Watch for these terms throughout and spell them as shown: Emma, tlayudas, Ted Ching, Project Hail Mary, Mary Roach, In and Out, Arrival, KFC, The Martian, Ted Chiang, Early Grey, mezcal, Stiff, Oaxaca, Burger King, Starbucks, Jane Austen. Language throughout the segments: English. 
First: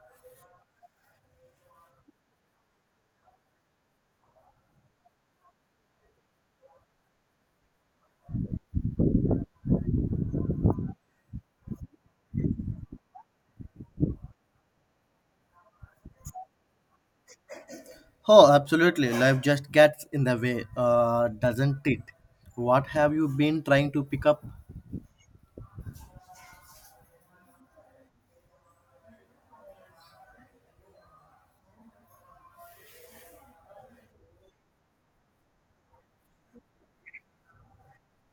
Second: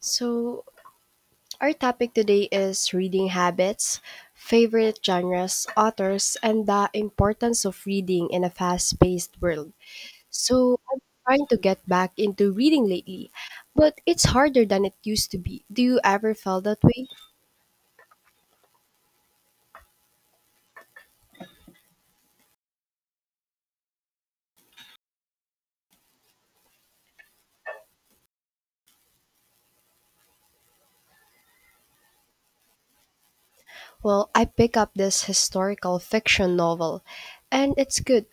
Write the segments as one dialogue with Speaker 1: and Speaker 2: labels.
Speaker 1: So, our topic today is reading habits, favorite genres, authors, and the importance of reading in a fast paced world. So, I'm trying to get back into reading lately, but it's harder than it used to be. Do you ever feel that way?
Speaker 2: Oh, absolutely. Life just gets in the way, doesn't it? What have you been trying to pick up?
Speaker 1: Well, I pick up this historical fiction novel, and it's good.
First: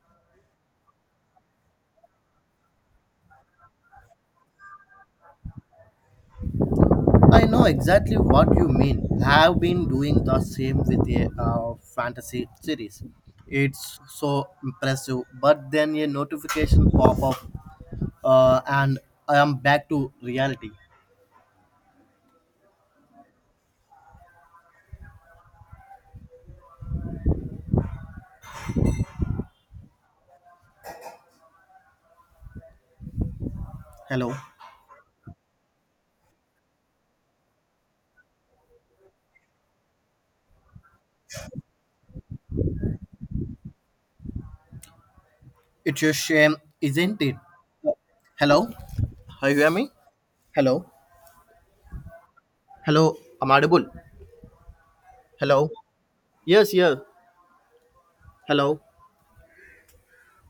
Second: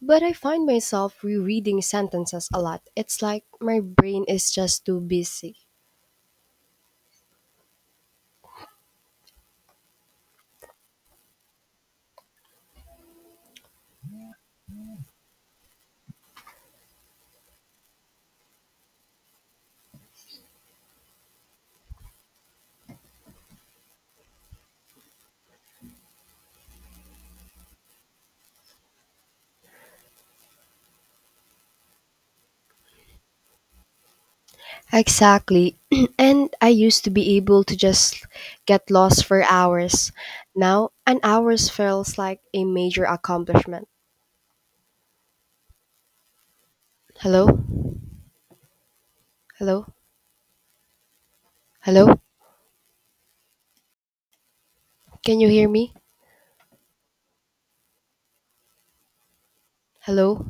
Speaker 1: But I find myself rereading sentences a lot. It's like my brain is just too busy.
Speaker 2: I know exactly what you mean. I've been doing the same with a fantasy series. It's so impressive, but then a notification pop up, and I am back to reality. Hello,
Speaker 1: Exactly. And I used to be able to just get lost for hours. Now, an hour feels like a major accomplishment.
Speaker 2: it's a shame, isn't it?
Speaker 1: Hello?
Speaker 2: Hello, Are you hear
Speaker 1: Hello?
Speaker 2: me? Hello,
Speaker 1: Hello?
Speaker 2: hello, I'm audible.
Speaker 1: Can you hear
Speaker 2: Hello,
Speaker 1: me?
Speaker 2: yes, yes. Hello.
Speaker 1: Hello?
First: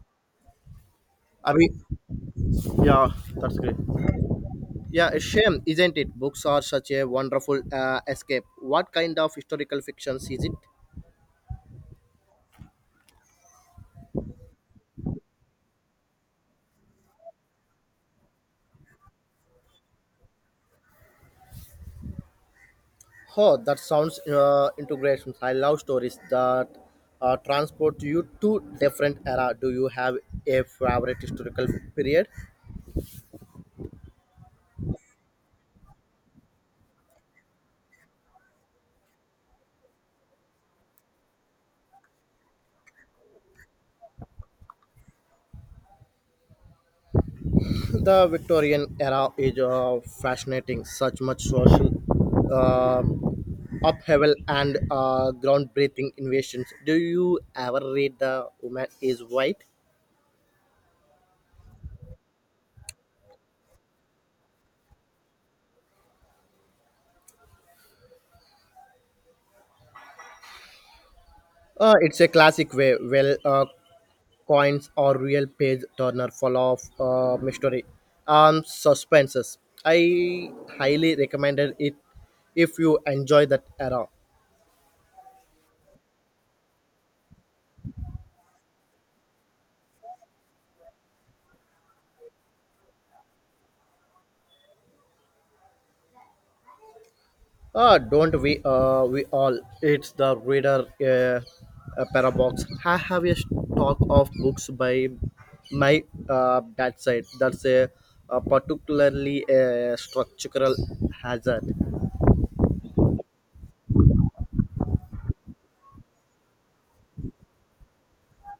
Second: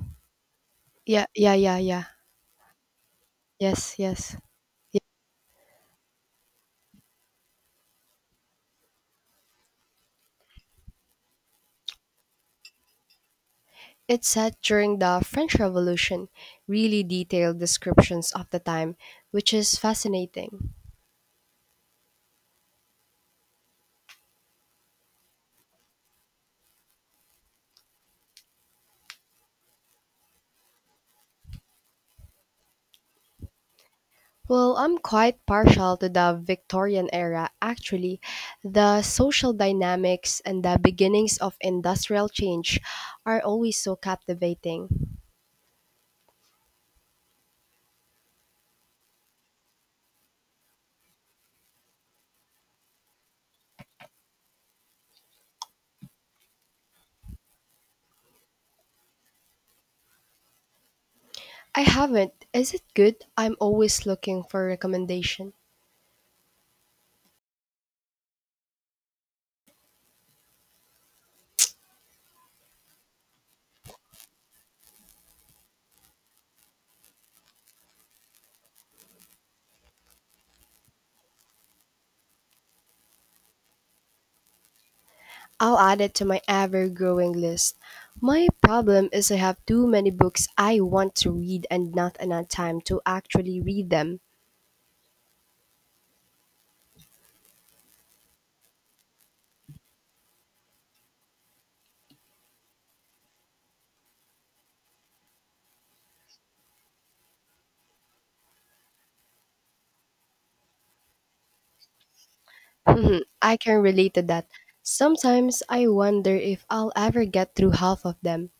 Speaker 1: Yeah,
Speaker 2: I
Speaker 1: yeah,
Speaker 2: mean,
Speaker 1: yeah, yeah.
Speaker 2: yeah, that's great.
Speaker 1: Yes, yes. Yeah.
Speaker 2: Yeah, a shame, isn't it? Books are such a wonderful escape. What kind of historical fictions is it?
Speaker 1: It's set during the French Revolution, really detailed descriptions of the time, which is fascinating.
Speaker 2: Oh, that sounds integrations. I love stories that transport you to different era. Do you have a favorite historical period?
Speaker 1: Well, I'm quite partial to the Victorian era, actually. The social dynamics and the beginnings of industrial change are always so captivating.
Speaker 2: The Victorian era is fascinating. Such much social uh, upheaval and groundbreaking inventions. Do you ever read The Woman Is White?
Speaker 1: I haven't. Is it good? I'm always looking for recommendation.
Speaker 2: It's a classic way. Well, coins or real page turner full of mystery and suspenses. I highly recommended it if you enjoy that era.
Speaker 1: I'll add it to my ever-growing list. My problem is I have too many books I want to read and not enough time to actually read them.
Speaker 2: Don't we? We all. It's the reader a parabox. I have a stock of books by my bedside. That's a particularly a structural hazard.
Speaker 1: Mhm, I can relate to that. Sometimes I wonder if I'll ever get through half of them.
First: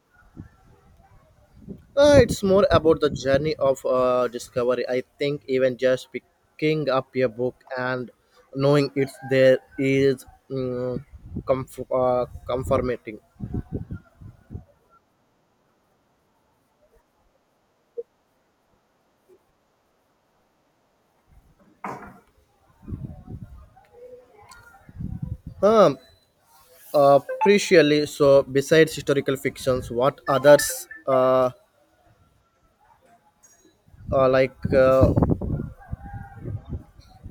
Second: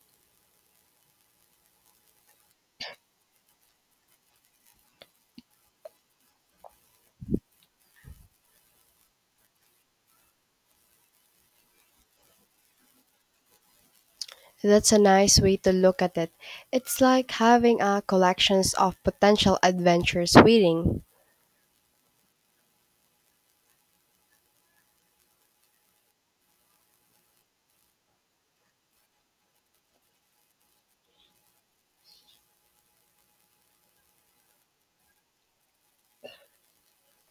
Speaker 2: It's more about the journey of discovery. I think even just picking up a book and knowing it's there is um, comforting.
Speaker 1: So, that's a nice way to look at it. It's like having a collections of potential adventures waiting.
Speaker 2: Um, appreciably so. Besides historical fictions, what others like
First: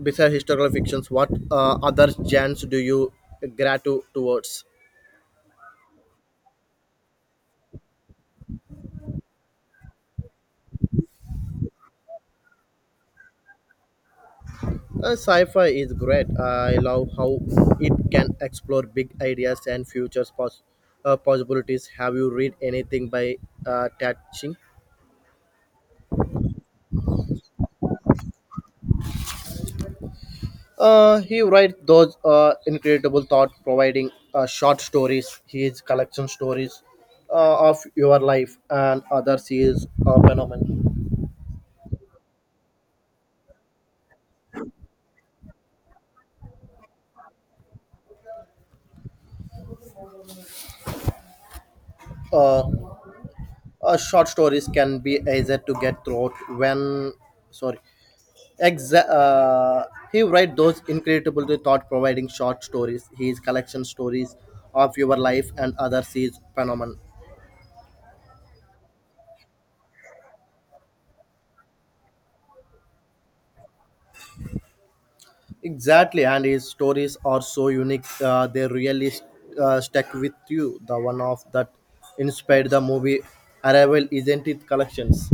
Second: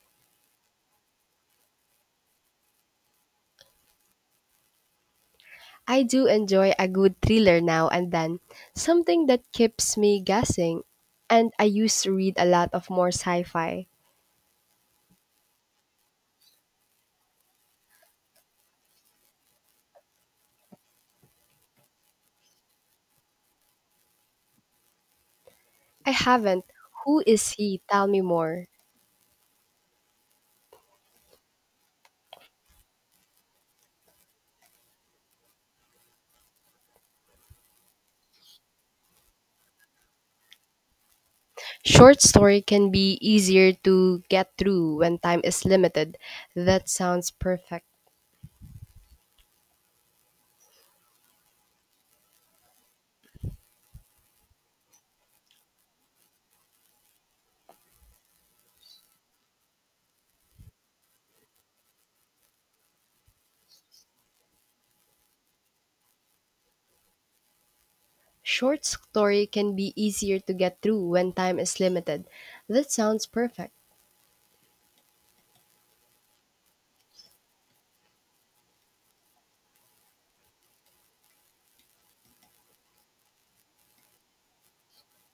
Speaker 2: besides historical fictions, what other genres do you gratitude towards?
Speaker 1: I do enjoy a good thriller now and then, something that keeps me guessing. And I used to read a lot of more sci-fi.
Speaker 2: Sci-fi is great. I love how it can explore big ideas and futures possibilities. Have you read anything by Ted Ching?
Speaker 1: I haven't. Who is he? Tell me more.
Speaker 2: He writes those incredible thought providing short stories. His collection stories of your life and others is a phenomenon.
Speaker 1: Short story can be easier to get through when time is limited. That sounds perfect.
Speaker 2: Uh, short stories can be easier to get through when sorry Exa- uh, he write those incredible thought providing short stories his collection stories of your life and others is phenomenon
Speaker 1: Short story can be easier to get through when time is limited. That sounds perfect.
Speaker 2: exactly, and his stories are so unique, they really stuck with you. The one of that inspired the movie arrival, isn't it collections?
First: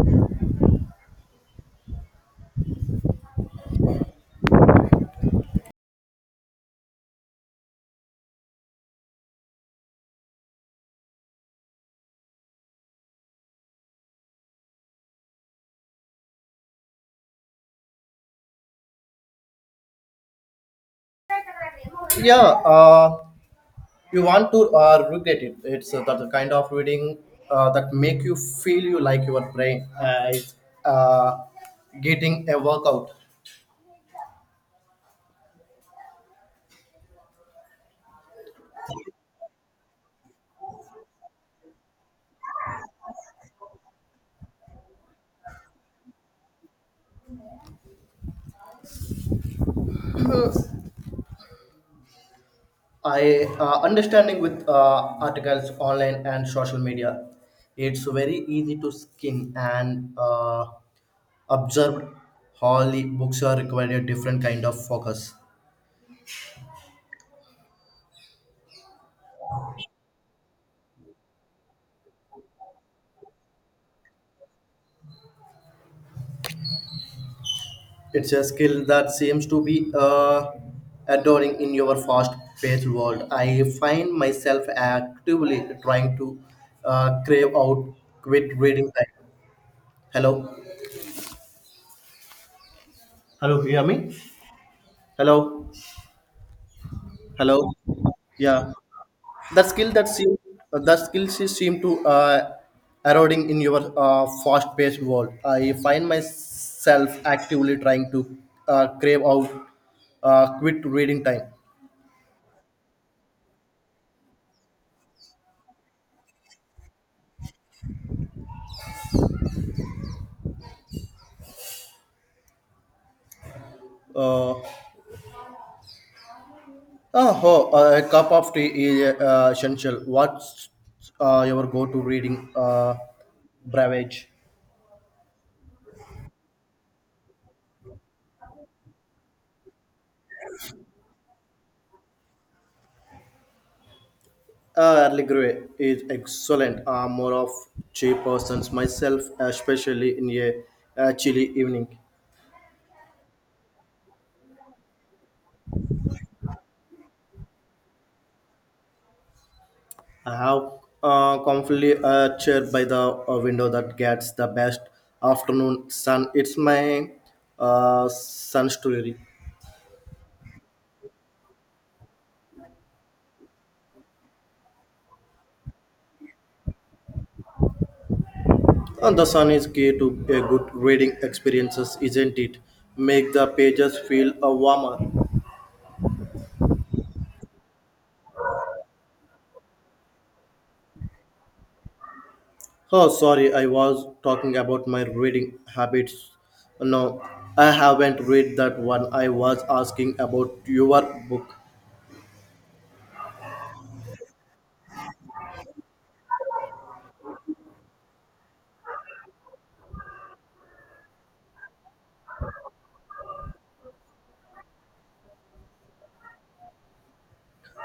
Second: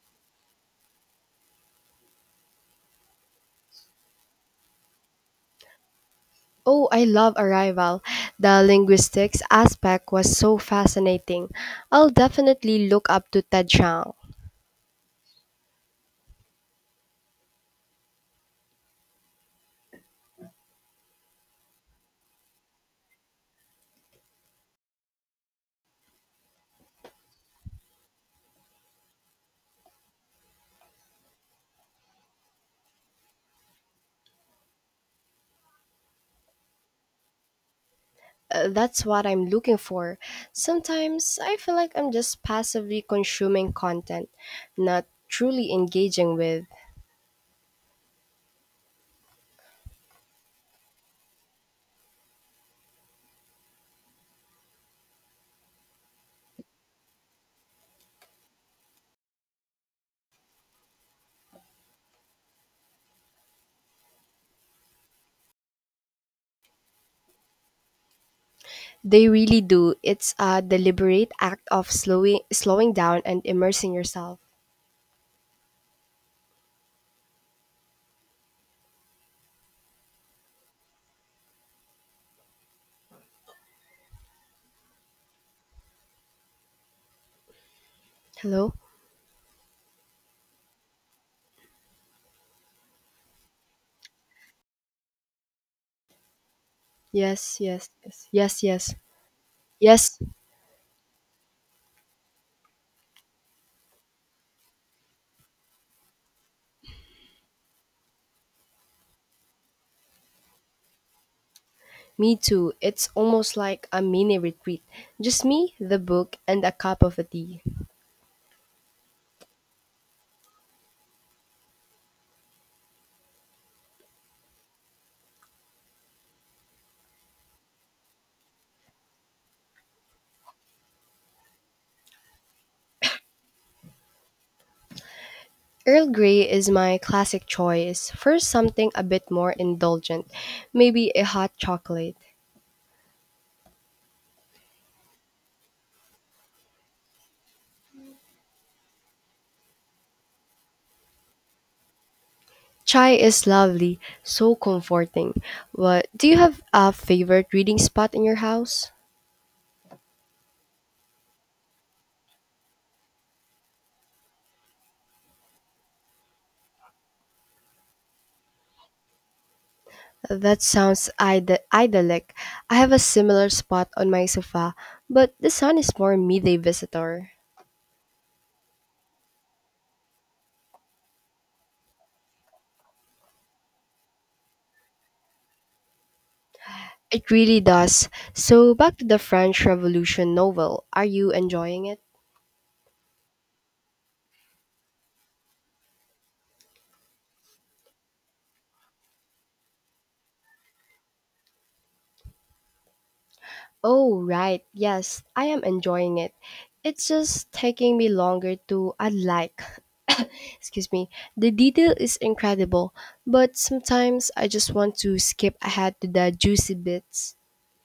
Speaker 1: Oh, I love Arrival. The linguistics aspect was so fascinating. I'll definitely look up to Ted Chiang.
Speaker 2: Yeah, you want to regret it. It's that kind of reading that make you feel you like your brain is uh, getting a workout.
Speaker 1: That's what I'm looking for. Sometimes I feel like I'm just passively consuming content, not truly engaging with.
Speaker 2: I understanding with articles online and social media, it's very easy to skim and observe how the books are required a different kind of focus.
Speaker 1: They really do. It's a deliberate act of slowing down and immersing yourself.
Speaker 2: It's a skill that seems to be adoring in your fast-paced world. I find myself actively trying to crave out quit
Speaker 1: Hello?
Speaker 2: reading time. Hello, hello, you hear me? Hello,
Speaker 1: Yes,
Speaker 2: hello,
Speaker 1: yes, yes. Yes,
Speaker 2: yeah.
Speaker 1: yes.
Speaker 2: that skill that
Speaker 1: Yes.
Speaker 2: seem that skill she seem to eroding in your fast-paced world. I find myself actively trying to crave out quit reading time.
Speaker 1: Me too. It's almost like a mini retreat. Just me, the book, and a cup of tea.
Speaker 2: Uh, oh, oh, a cup of tea is essential. What's your go-to reading beverage?
Speaker 1: Earl Grey is my classic choice. First, something a bit more indulgent, maybe a hot chocolate.
Speaker 2: Early Grey is excellent. I'm more of tea persons myself, especially in a chilly evening.
Speaker 1: Chai is lovely, so comforting. What do you have a favorite reading spot in your house?
Speaker 2: I have comfortably a chair by the window that gets the best afternoon sun. It's my sun story.
Speaker 1: That sounds idyllic. I have a similar spot on my sofa, but the sun is more midday visitor.
Speaker 2: And the sun is key to a good reading experiences, isn't it? Make the pages feel warmer.
Speaker 1: It really does. So, back to the French Revolution novel. Are you enjoying it?
Speaker 2: Oh, sorry, I was talking about my reading habits. No, I haven't read that one. I was asking about your book.
Speaker 1: Oh, right. Yes, I am enjoying it. It's just taking me longer to unlike. Excuse me. The detail is incredible, but sometimes I just want to skip ahead to the juicy bits.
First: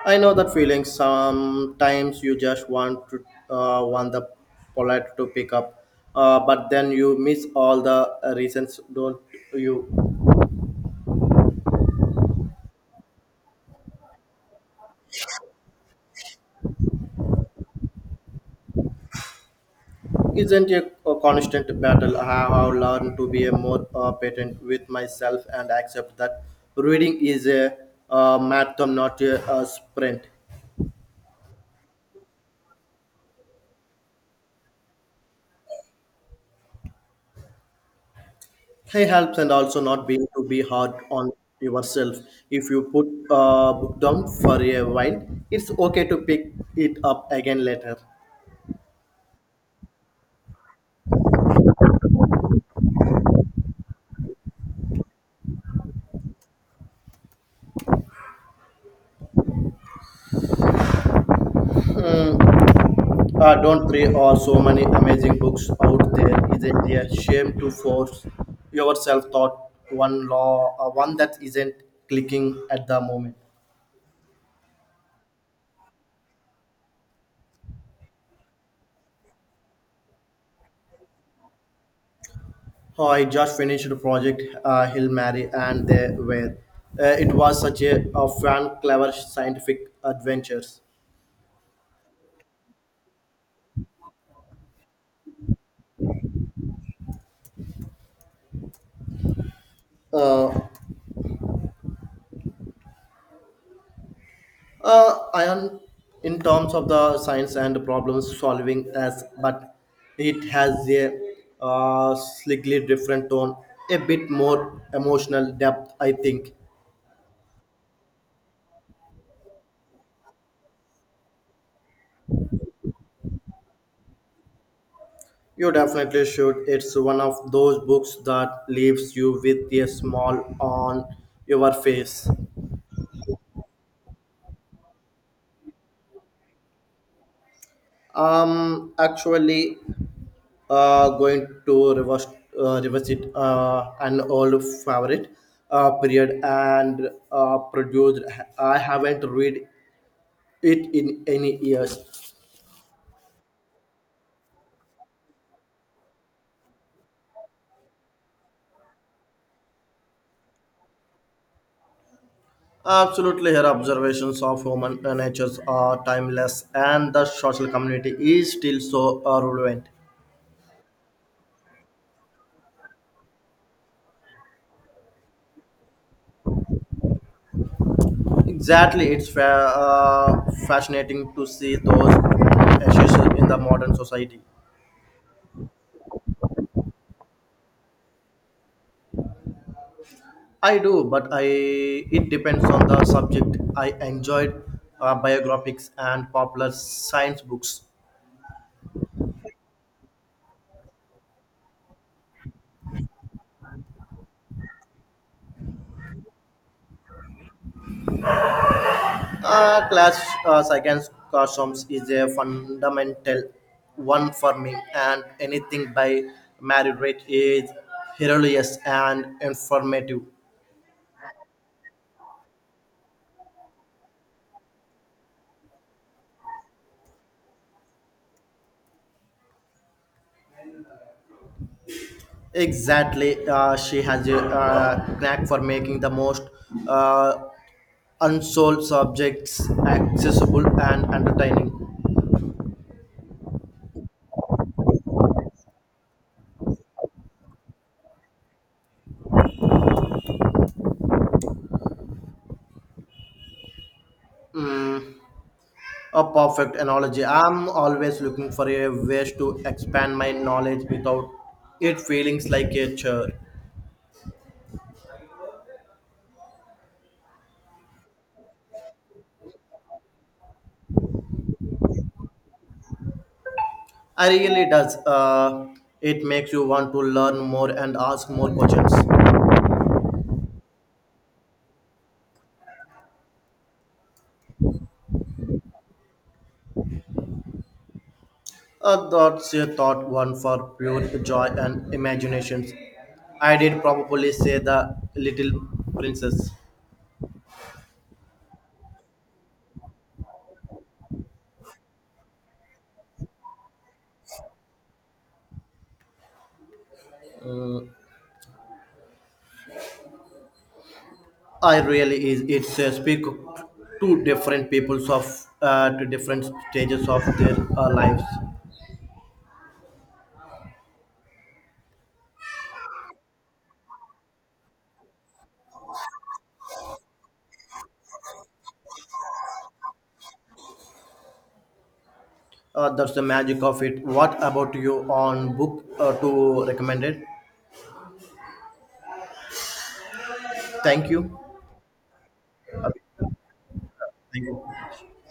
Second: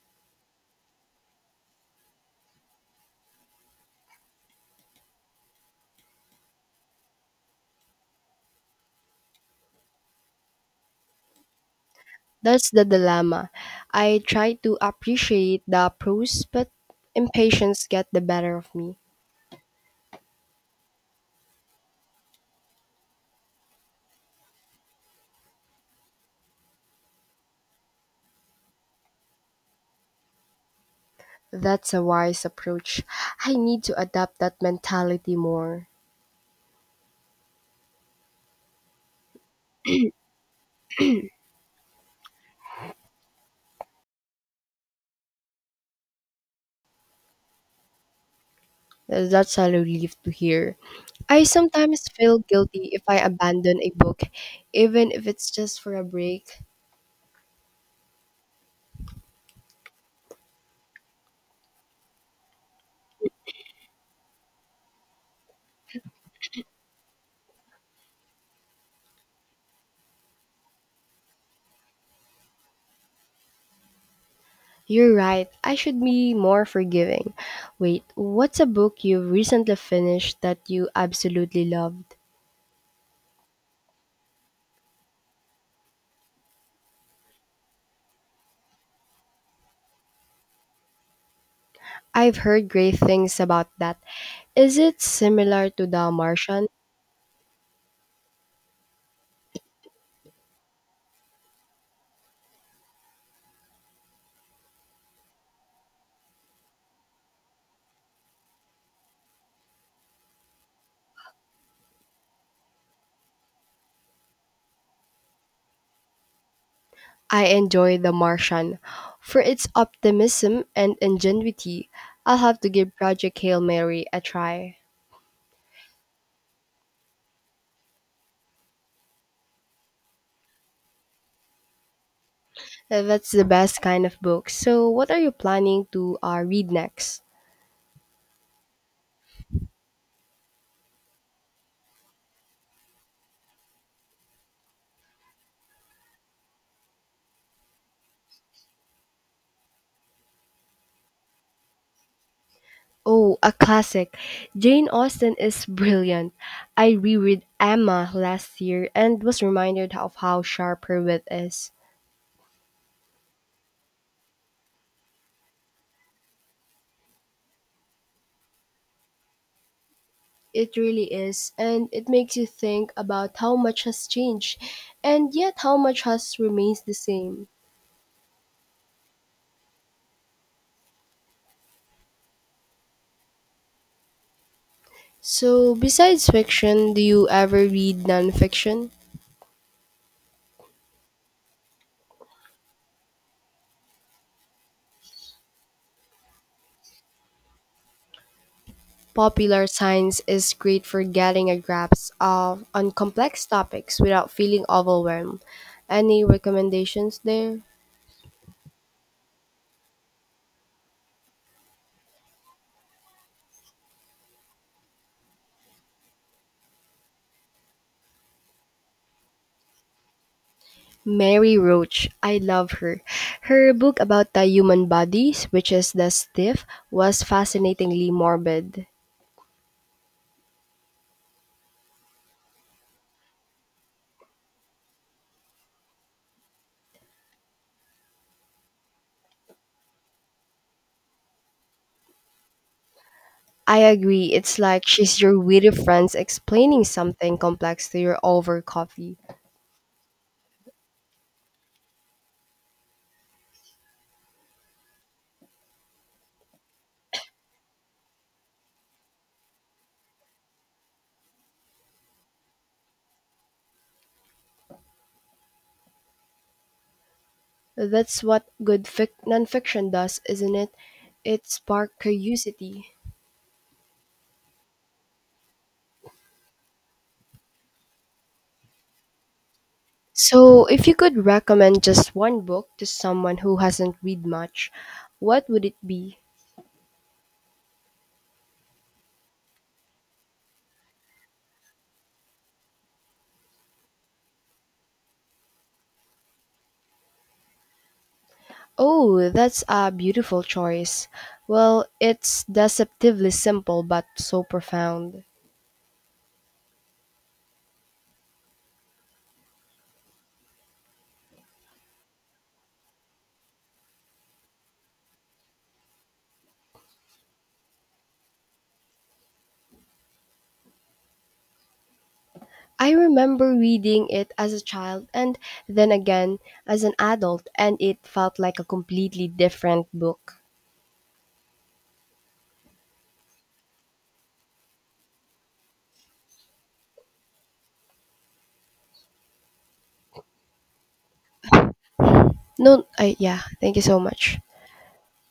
Speaker 2: I know that feeling. Sometimes you just want to want the polite to pick up, but then you miss all the reasons. Don't you?
Speaker 1: That's the dilemma. I try to appreciate the prose, but impatience get the better of me.
Speaker 2: Isn't a constant battle. I have learned to be a more patient with myself and accept that reading is a marathon, not a sprint.
Speaker 1: That's a wise approach. I need to adapt that mentality more.
Speaker 2: Hey, helps and also not being to be hard on yourself. If you put a book down for a while, it's okay to pick it up again later.
Speaker 1: That's a relief to hear. I sometimes feel guilty if I abandon a book, even if it's just for a break.
Speaker 2: Don't three or so many amazing books out there. Isn't it a shame to force yourself thought one law one that isn't clicking at the moment?
Speaker 1: You're right, I should be more forgiving. Wait, what's a book you've recently finished that you absolutely loved?
Speaker 2: Oh, I just finished the project Hill Mary and they were. It was such a fun, clever scientific adventures.
Speaker 1: I've heard great things about that. Is it similar to The Martian?
Speaker 2: Uh, ion in terms of the science and problem solving as, but it has a slightly different tone, a bit more emotional depth, I think.
Speaker 1: I enjoy The Martian for its optimism and ingenuity. I'll have to give Project Hail Mary a try.
Speaker 2: You definitely should. It's one of those books that leaves you with a small on your face.
Speaker 1: That's the best kind of book. So, what are you planning to read next?
Speaker 2: Actually, going to reverse reverse it an old favorite period and produced. I haven't read it in any years.
Speaker 1: Oh, a classic. Jane Austen is brilliant. I reread Emma last year and was reminded of how sharp her wit is.
Speaker 2: Absolutely, her observations of human natures are timeless, and the social community is still so relevant.
Speaker 1: It really is, and it makes you think about how much has changed, and yet how much has remains the same.
Speaker 2: Exactly, it's fascinating to see those issues in the modern society.
Speaker 1: So, besides fiction, do you ever read nonfiction?
Speaker 2: I do, but I it depends on the subject. I enjoyed biographies and popular science books.
Speaker 1: Popular science is great for getting a grasp of on complex topics without feeling overwhelmed. Any recommendations there?
Speaker 2: Class science costumes is a fundamental one for me, and anything by Mary Read is hilarious and informative.
Speaker 1: Mary Roach, I love her. Her book about the human bodies, which is the stiff, was fascinatingly morbid.
Speaker 2: Exactly, she has a knack for making the most uh, unsolved subjects accessible and entertaining.
Speaker 1: I agree, it's like she's your witty friends explaining something complex to your over coffee.
Speaker 2: Mm, A perfect analogy. I'm always looking for a ways to expand my knowledge without it feeling like a chore.
Speaker 1: That's what good nonfiction does, isn't it? It sparks curiosity.
Speaker 2: I really does. It makes you want to learn more and ask more questions.
Speaker 1: So, if you could recommend just one book to someone who hasn't read much, what would it be?
Speaker 2: That's a thought one for pure joy and imaginations. I did probably say the little princess.
Speaker 1: Oh, that's a beautiful choice. Well, it's deceptively simple but so profound.
Speaker 2: I really is. It's speak to different peoples of to different stages of their lives.
Speaker 1: I remember reading it as a child and then again as an adult, and it felt like a completely different book.
Speaker 2: That's the magic of it. What about you on book to recommended? Thank you.
Speaker 1: No, I, yeah, thank you so much.
Speaker 2: Thank you.